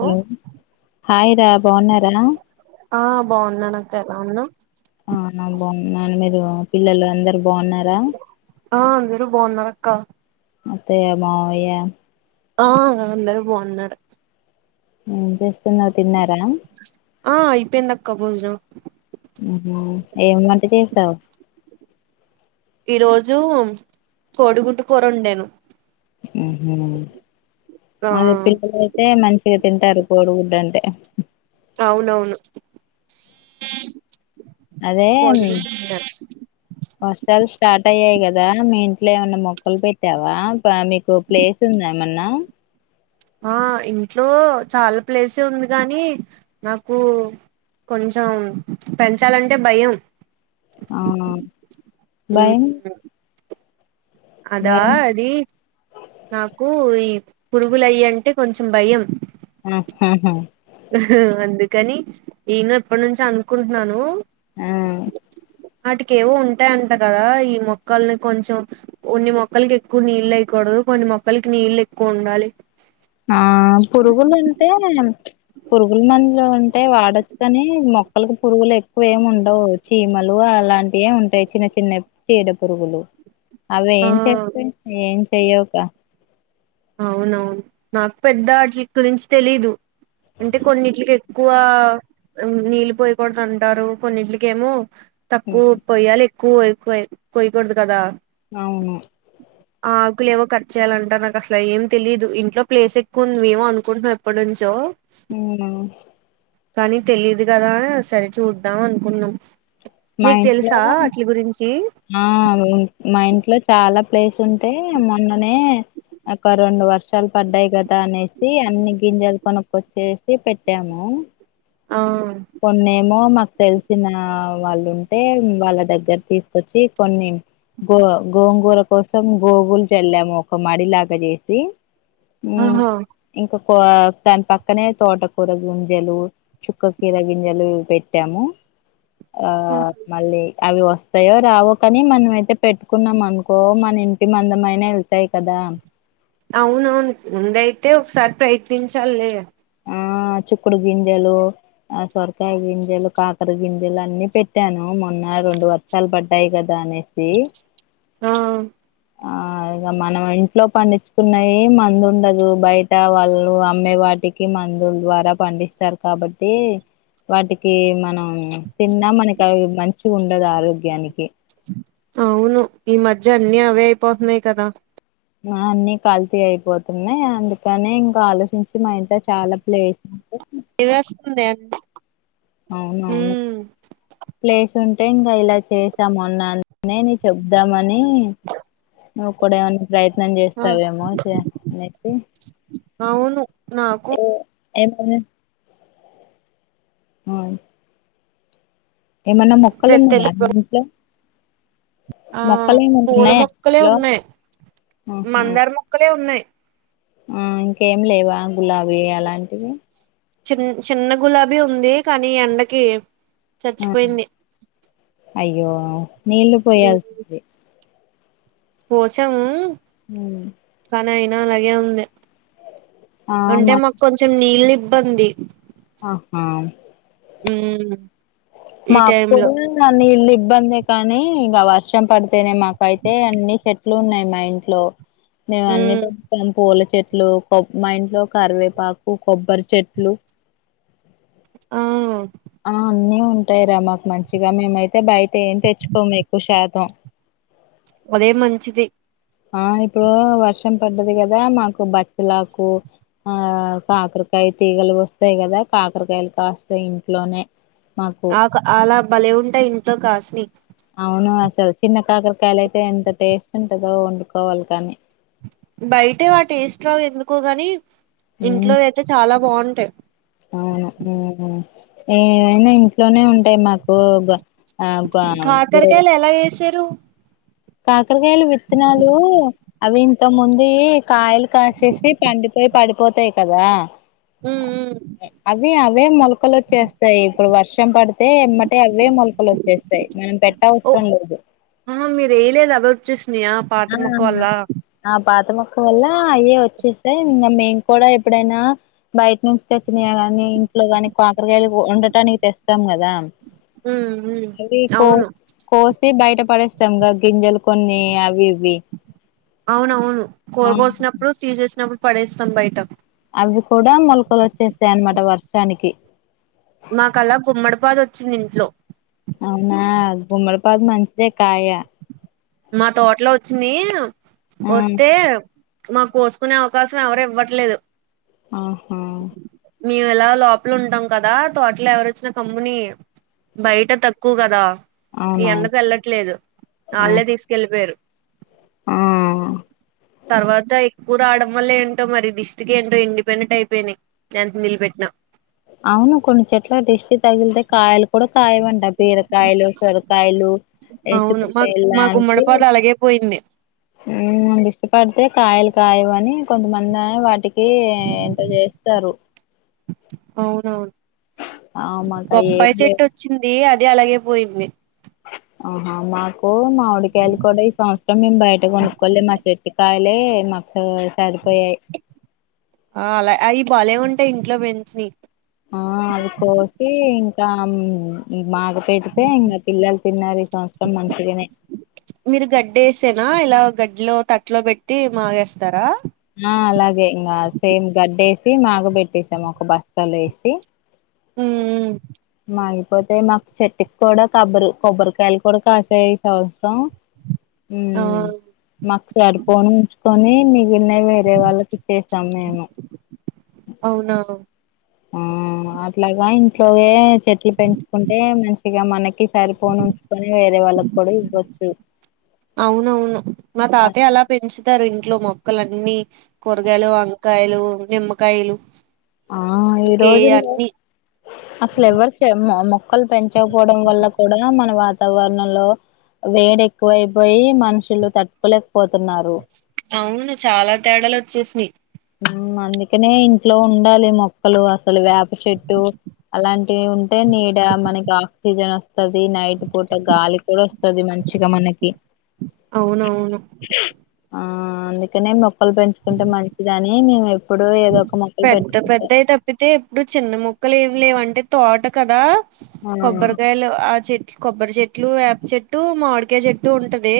Hello hi రా బాగున్నారా ఆ బాగున్నానక్కా ఎలా ఉన్నావ్ ఔనా బాగున్నాను మీరు పిల్లలందరు బాగున్నారా ఆ అందరూ బాగున్నారక్కా అత్తయ్య మావయ్యా ఆ అందరు బాగున్నారు ఏం చేస్తున్నావ్ తిన్నారా ఆ ఐపోందక్క భోజనం ఉహు ఏం వంట చేసావ్ ఈ రోజు కోడిగుడ్డు కోరొండాను ఉహు ఆ మరి పిల్వలేదు టే మంచిగా తింటారు కోడిగుడ్డు అంటే ఔనవును అదే వర్షాలు స్టార్ట్ అయ్యాయి కదా మీ ఇంట్లో ఏమన్నా మొక్కలు పెట్టావా టా మీకు ప్లేస్ ఉందా ఏమన్నా ఆ ఇంట్లో చాల ప్లేసే ఉంది గానీ నాకు కొంచం పెంచాలంటే భయం ఔనౌను భయం మ్మ్ అదా భయం అది నాకు ఈ పురుగులయ్యీ అంటే కొంచెం భయం ఉ ఉహు ఉహు అందుకని నేను ఎప్పనుంచో అనుకుంటున్నాను ఆ ఆటికేవో ఉంటాయంట కదా ఈ మొక్కల్ని కొంచెం ఒన్ని మొక్కలకి ఎక్కువ నీళ్ళయ్యకూడదు కొన్ని మొక్కలకి నీళ్లు ఎక్కువుండాలి ఆ పురుగులంటే పురుగుల మందులు వుంటే వాడొచ్చు కాని మొక్కలకి పురుగులు ఎక్కువ ఏమి ఉండవు చీమలూ, అలాంటియే ఉంటై చిన్న చిన్నయ్ పీడ పురుగులు. ఆ అవ్వేం చేస్తయి? ఏం చెయ్యవుకా? ఔనౌను, నాకు పెద్దాట్రిక్ గురించి తెలియదు. అంటె కొన్నీట్లకు ఎక్కువా నీళ్ళు పోయకూడదంటారు. కొన్నీట్లకేమో తక్కువ పొయ్యాలి ఎక్కువ క్వై పొయ్యకూడదు కదా? ఔను ఆకులు ఏవో కట్ చేయాలంట. నా కస్ ట్ల ఏం తెలియదు ఇంట్లో ప్లేస్ ఎక్కువ ఉంది. మేమూ అనుకుంటున్నాం, ఎప్పటి నుంచో అవునా? కనీ తెలియదు గదా. సరే, చూద్దాం అనుకున్నం. మా మీకు ఇంట్లో తెలుసా అట్ల గురించీ? ఆ అదే, మా ఇంట్లో చాలా ప్లేస్ ఉంటే మొన్ననే ఒక రెండు వర్షాలు పడ్డాయి గదా అనేసి, అన్ని గింజలు కొనుకొచ్చేసి పెట్టామూ. ఆ కొన్నేమో నాక్ తెలిసినయా వాళ్ళుంటే, వాళ్ళ దగ్గర తీసుకొచ్చి కొన్ని గో గోంగూర కోసం గోగుల్కెల్లాము ఒక మడిలాగ జేసి ఊ, ఆహా ఇంకొకా దాని పక్కనే తోటకూర గుంజలూ చుక్క కీర గింజలూ పెట్టాము. ఆ మళ్ళీ అవి వస్తయో రావొ కనీ, మనమ్ అయితే పెట్టుకున్నాం అనుకో, మన ఇంటి మందమైన ఎల్ తై కదా. అవునవును, ముందైతే ఒకసారి ప్రయత్నించాలి లే ఆ చుక్కుడు గింజలూ ఆ సొరకాయ్ గింజలు, కాకర గింజలు అన్ని పెట్టాను. మొన్న రెండు వ ర్షాల్ బడ్డాయి గదా అనేసీ ఆ ఆ ఇగ మనం ఇం ట్లో పండిచ్చుకున్నయి ఏ మందు ఉండదు. బయట వాళ్ళు అమ్మే వాటికి మందుల ద్వారా పండిస్తరు. కాబట్టీ, వాటికీ మనం తిన్నా, మనకి అవి మంచిగ ఉండదు ఆరోగ్యానికి. అవును, ఈ మజ్య అన్నీ అవే అయిపోతున్నాయి కదా. ఆ అన్ని కల్తీ అయిపోతున్నయి. అందుకనే ఇంకా ఆలోచించి, మా ఇంత చాలా ప్లేస్ ఉంటే ఇవ్వేస్తుంది ఏం అవునవును, ప్లేస్ ఉంటే ఇంగ ఇలా చేసాం మొన్న నే నీక్ చెప్దామనీ ఒక్కడే అన్ ప్రయత్నం ఆ జేస్తావేమో! చెయ్ అనేసి అవును నాకు ఏం కర్రీ? ఆయ్ ఏమన్న తె మొక్కలున్నవియా తెలుగు మీ ఇంట్లో? ఆ మొక్కలు ఏమన్నా పూల ఉన్నాయా మొక్కలే ఇంట్లో ఉన్నాయ్. ఆహా! మందార మొక్కలే ఉన్నాయ్. ఆ ఇంకేమ్ లేవా? గులాబీ అలాంటివి. చిన్ చిన్న గులాబీ ఉంది కానీ, ఎండకీ ఆ అయ్యో నీళ్ళు ఉమ్ పోయాల్ పోసాము ఉమ్మ్ కానీ అయినా అలాగే ఉంది, ఆ అంటే మా మాక్ కొంచెం నీళ్ళు ఇబ్బంది. ఆహా ఉమ్మ్ మా అప్పుడు నా నీళ్ల ఇబ్బందే కానీ, ఇంగ వర్షం పడితేనే మాకైతే అన్ని చెట్ ట్లు ఉన్నాయి మా ఇంట్లో. మేము ఉ అన్ని పెంచుతాం పూల చెట్లు, కొ మా ఇంట్లో కరివేపాకు, కొబ్బరి చెట్లు ఆ ఆ అన్నీ ఉంటాయిరా మాకు మంచిగా, మేమైతే బయట ఏం తెచ్చుకోము ఎక్కువ శాతం. అదేమంచిది ఆ ఇప్పుడు వర్షం పడ్డది గాదా, మాకు బచ్చలాకు ఆ కాకరకాయ తీగలు వస్తాయి గదా, కాకరకాయలు కాస్తాయి ఇంట్లోనే. మాకు ఒక అలా బలే ఉంటాయి ఇంట్లో కాసినయ్ అవును అసలు చిన్న కాకరకాయలు అయితే, ఎంత టేస్ట్ ఉంటదో వండుకోవాలి కానీ. బయటవి ఆ టేస్ట్ రావు ఎందుకో గాని, ఉమ్ ఇంట్లో అయితే చాలా బావుంటాయి. అవును, ఉమ్ ఉమ్ ఏమైనా ఇంట్లోనే ఉంటాయి మాకు ఆ గానం కూరలు కాకరకాయలు ఎలా ఏసారు కాకరకాయలు విత్తనాలు అవి ఇంతక్ ముందుయ్ కాయలు కాసేసి, పండిపోయి పడిపోతాయి కదా ఉమ్మ్ ఉమ్ అవ్వి అవే మొలకలు ఒచ్చేస్తాయి, ఇప్పుడు వర్షం పడ్త్ తే ఎమ్మటే అవే మొలకలు ఒచ్చేస్తాయి, మనం పెట్ట అవసరం లేదు. ఆహా మీరు ఎయలేద అవ్వే ఒచ్చేసినయా ఆ అవును ఆ పాత మొక్క వల్ల, అయ్యే ఒచ్చేసాయి ఇంగ మేము కూడా ఎప్పుడైనా బయట్ నుంచి తెచ్చినయ్ గాని, ఇంట్లో గాని కాకరగాయలు ఓ వండటానికి తెస్తాం గదా. ఉమ్ ఉమ్ అవి కో అవును కోసి బయట పడేస్తాముగా గింజలు కొన్ని అవ్వి ఇ వి అవునవును కోర కోసినప్పుడు, తీసేసినప్పుడు పడేస్తాం బయట అవ్వి కూడా మొలకలు ఒచ్చేస్తాయి అనమాట వర్షానికి మాకలా గుమ్మడిపాదు ఒచ్చింది ఇంట్లో అవునా గుమ్మడి పాదు మంచిదే కాయ మా తోటలో ఒచ్చింది, ఆ ఒస్తే మాక్ కోసుకునే అవకాశం ఎవరు ఇవ్వట్లేదు ఆహా మేము ఎలా లోపల ఉంటాం కదా, తోటలో ఎవరోచ్చిన కమ్ముని బయట తక్కువ్ గదా, ఈ అవునవును ఎండకు వెళ్ళట్లేదు వాళ్ళే తీస్ ఆ కెళ్లిపోయారు ఆ తర్వాతై ఊ రావడం వల్లే ఏంటో మరి, దిష్టికి ఏంటో ఎండిపోయినట్టు అయిపోయినాయి, ఎంత నీల్పెట్టినా అవును కొన్ని చెట్ల దిష్టి తగిలితే కాయలు కూడా కాయవంట, బీరకాయలు, సొరకాయలు ఏ అవును మాకు చిక్కుడుకాయలు మా గుమ్మడి పాద అలాగే పోయింది ముందు ఇష్టపడితే కాయలు కాయవని కొంతమంది వాటికి ఈ ఎంత చేస్తారు అవునవును ఆ మాకు అయి ఏం బొప్పాయి లే చెట్టొచ్చు చ్చింది అది అలాగే పోయింది ఆహా మాకు మామిడికాయలు కూడా ఈ సంవత్సరం మేము బయట కొనుక్కోలే మా చెట్టుకాయ లే మాకు సరిపోయాయి ఆ అలా అయి భలే ఉంటాయి ఇంట్లో పెంచినయ్ ఆ అవి కోసి ఇంకా మాగ పెడితే ఇంకా పిల్లలు తిన్నారు ఈ సంవత్సరం మంచిగానే మీరు గడ్డిసేన ఇలా గడ్డిలో తట్లో పెట్టి మాగేస్తారా ఆ అలాగే ఇంకా సేమ్ గడ్డ వేసి మాగ పెట్టేసాం ఒక బస్తలో ఏసి ఉమ్ మాగిపోతే మాకు చెట్టుకి కూడా కబ్బరి కొబ్బరికాయలు కూడా కాసాయి ఈ సంవత్సరం అ ఉమ్ మాకు సరిపోని ఉంచుకొని మీ ఉన్నయి వేరే వాళ్ళకి ఇచ్చేసాం మేము అవునా అట్లగాని ఇంట్లోయె చెట్లు పెంచుకుంటే మంచిగా మనకి సరిపోను కొని వేరే వాళ్ళకి కూడా ఇవ్వచ్చు అవునవును మా తాతయ్య అలా పెంచుతారు ఇంట్లో మొక్కలన్నీ కూరగాయలు వంకాయలు నిమ్మకాయలు ఆ ఈ ఇంకే రోజుల్లో అన్ని అసలు ఎవరు చె మొ మొక్కలు పెంచకపోవడం వల్ల కూడా మన వాతావరణంలో వేడి ఎక్కువయిపోయి మనుషులు తట్టుకోలేకపోతున్నారు అవును చాలా తేడాలు వచ్చేసినాయి అందుకనే ఇంట్లో ఉండాలి మొక్కలు అసలు వేప చెట్టు అలాంటివి ఉ తె నీడ మనకి ఆక్సిజన్ వస్తది నైట్ పూట గాలి కూడా వస్తది మంచిగా మనకి అవునవును ఆ అందుకనే మొక్కలు పెంచుకుంటే మంచిదనీ మేము ఎ పెద్ద పెద్దవి తప్పితే ఇప్పుడు చిన్న మొక్కలు ఏమి లేవు అంటే తోట కదా ఆ కొబ్బరికాయలు ఆ చెట్ కొబ్బరి చెట్లు వేప చెట్టు మామిడికాయ చెట్టు ఉంటది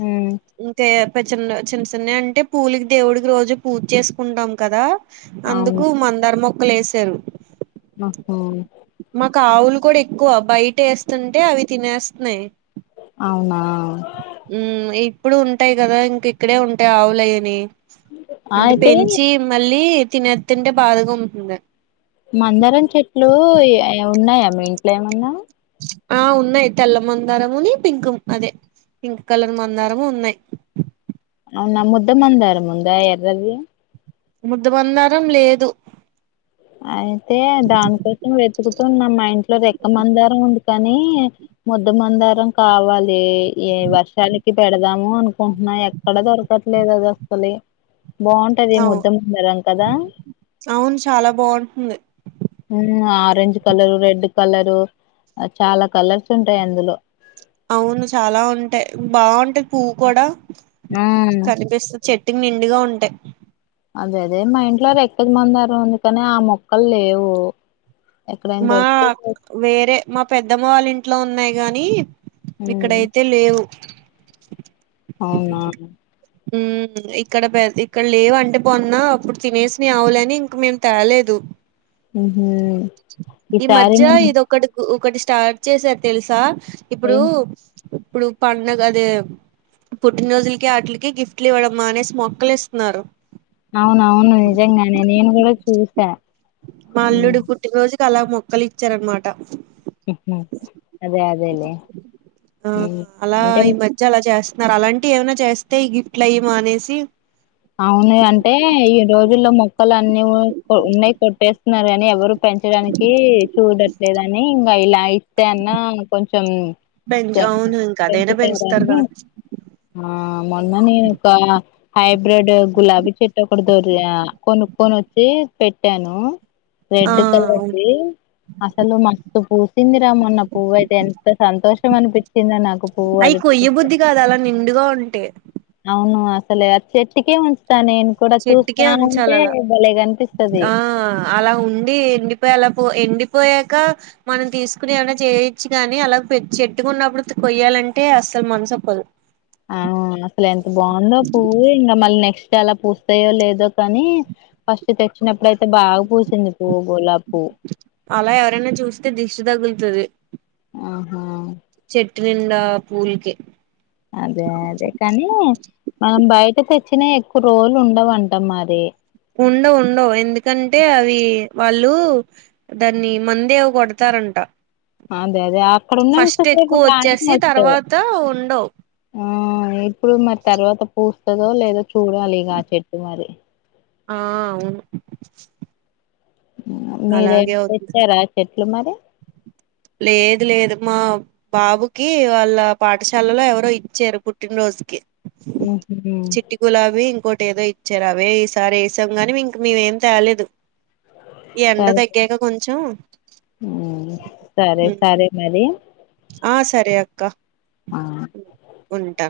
ఉమ్ ఇంతె కొంచెం చిన్న చిన్న చిన్నవి అంటే పూలికి దేవుడికి రోజు పూజ చేసుకుంటాం కదా అవును అందుకు మందార మొక్కలు ఏసారు ఆ హ మాకు ఆవులు కూడా ఎక్కువ బయట ఏస్తుంటే అవి తినేస్తున్నాయి అవునా ఉం ఇప్పుడు ఉంటాయి కదా ఇంక ఇక్కడే ఉంటాయి ఆవులయని అంటే అయితే పెంచి మళ్ళీ తినతుంటే బాధగా ఉంటుంది మందారం చెట్లు ఏ ఉన్నాయా మీ ఇంట్లో ఏమన్నా ఆ ఉన్నాయి తెల్ల మందారముని పింక్ అదే పింక్ కలర్ మందారము ఉన్నాయి అవున ముద్ద మందారం ఉందా ఎర్రది ముద్దమందారం లేదు అయితే దానికోసం వెతుకుతునం మా ఇంట్లో రెక్కమందారం ఉంది కానీ ముద్దుమందారం కావాలి ఈ వర్షాలకి పెడదాము అనుకుంటున్నా ఎ ఎక్కడ దొరకట్లేదు అది అసలి బాగుంటది అవు ముద్దమందారం కదా అవును చాలా బాగుంటుంది ఉమ్ ఆరెంజ్ కలరు రెడ్ కలరు చాలా కలర్స్ ఉంటాయి అందులో అవును చాలా ఉంటాయి బాగుంటె పువ్వు కూడా ఉమ్ కనిపిస్తుంది చెట్టుకి నిండుగా ఉంటాయి అదే అదే మా ఇంట్లో రెక్కల మందారం ఉంది కాని ఆ మొక్కలు లేవు ఎక్కడైనా మా దొరికితే తె- వేరే మా పెద్దమ్మ వాళ్ళ ఇంట్లో ఉన్నాయి గాని ఉమ్, ఇక్కడయితే లేవు అవునా ఉమ్ ఇక్కడ పె ఇక్కడ లేవు అంటే మొన్న అప్పుడు తినేసినయి ఆవులని ఇంక మేము తేలేదు ఉహు ఈ ఈసారి మధ్య ఇదొక ఒకటి స్టార్ట్ చేసారు తెలుసా ఇప్పుడు నేను ఇప్పుడు పండగ అదే పుట్టినరోజులకి అట్లికి కి గిఫ్ట్లు ఇవ్వడం మానేసి మొక్కలు ఇస్తున్నారు అవునవును నిజంగానే నేను కూడా చూసా మా ఉమ్, అల్లుడు పుట్టినరోజుకి అలా మొక్కలు ఇచ్చారనమాట ఉహు అదే అదేలే అంటే చాలా చేస్తున్నారు అలాంటివి ఏమైనా చేస్తే ఈ గిఫ్ట్లు అయ్యి మానేసి అవును అంటే ఈ రోజుల్లో మొక్కలు అన్ని ఉన్నయి కొట్టేస్తున్నారు కానీ ఎవరు పెంచడానికి చూడట్లేదని ఇంగా ఇలా ఇస్తే అన్నా కొంచం పెంచు సరే అవును ఇంక అదైనా పెంచుతారు పెంచుతారని కదా ఆ మొన్న నేను ఒక హై బ్రెడ్ గులాబీ చెట్టు ఒకటి దొరా కొనుక్కొనొచ్చి పెట్టాను ఆ రెడ్ అవును కలర్దీ అస్సలు మం పూసింది రా మొన్న పువ్వైతే ఎంత సంతోషం అనిపించిందో నాకు పువ్వు అయి అది పూస్తే కొయ్యబుద్ధి కాదు అలా నిండుగా ఉంటే ఔను అస్సలు ఆ చెట్టుకే ఉంచుతా నేను కూడా చూస్తా చెట్టుకే ఉంటే ఉంచాలి అలా భలే కనిపిస్తది ఆ అలా ఉండి ఎండిపోయేలో పు ఎండిపోయాక మనం తీసుకుని ఎమన్నా చేయొచ్చు కానీ అలా చెట్టుకున్నప్పుడు కొయ్యాలంటే అసలు మనస్సొపదు ఆ అస్సలెంత బాగుందో పువ్వు ఇంకా మళ్ళీ నెక్స్ట్ అలా పూస్తాయో లేదో కానీ ఫస్ట్ తెచ్చినప్పుడైతే బాగా పూసింది పూవ్వు గులాబ్పువ్వు అలా ఎవరైనా చూస్తే దిష్టి తగుల్తదీ ఆహా చెట్టు నిండా పూల్కే అదే అదే కాని మనం బైట తెచ్చిన ఎక్కురోలుండవంట మరి ఉండవు ఉండవు ఎందుకంటే అవి వాళ్ళు దాన్ని మందేవో కొడ్తారంట అదే అదే అక్కడ ఉన్నంతసేపు ఎక్కువ ప్రాణం వచ్చేసి వస్తది తర్వాత ఉండవు ఆ ఇప్పుడు మరి తర్వాత పూస్తదో లేదో చూడాలి ఇగ ఆ చెట్టు మరి ఆ అవును మీరేం అలాగే అవుతుంది పెట్టారా చెట్లు మరి లేదు లేదు మా బాబుకి వాళ్ళ పాఠశాలల ఎవరో ఇచ్చారు పుట్టిన్రోజుకి ఉమ్ హ్ హు గులాబీ ఇంకోటేదో ఇచ్చారు అవే ఈ సారి ఏసాం గానీ ఇంక మేమేం తేలేదు ఎండ తగ్గాక కొంచెం ఉమ్ సరే సరే మరి ఆ సరే అక్క ఆ ఉంటా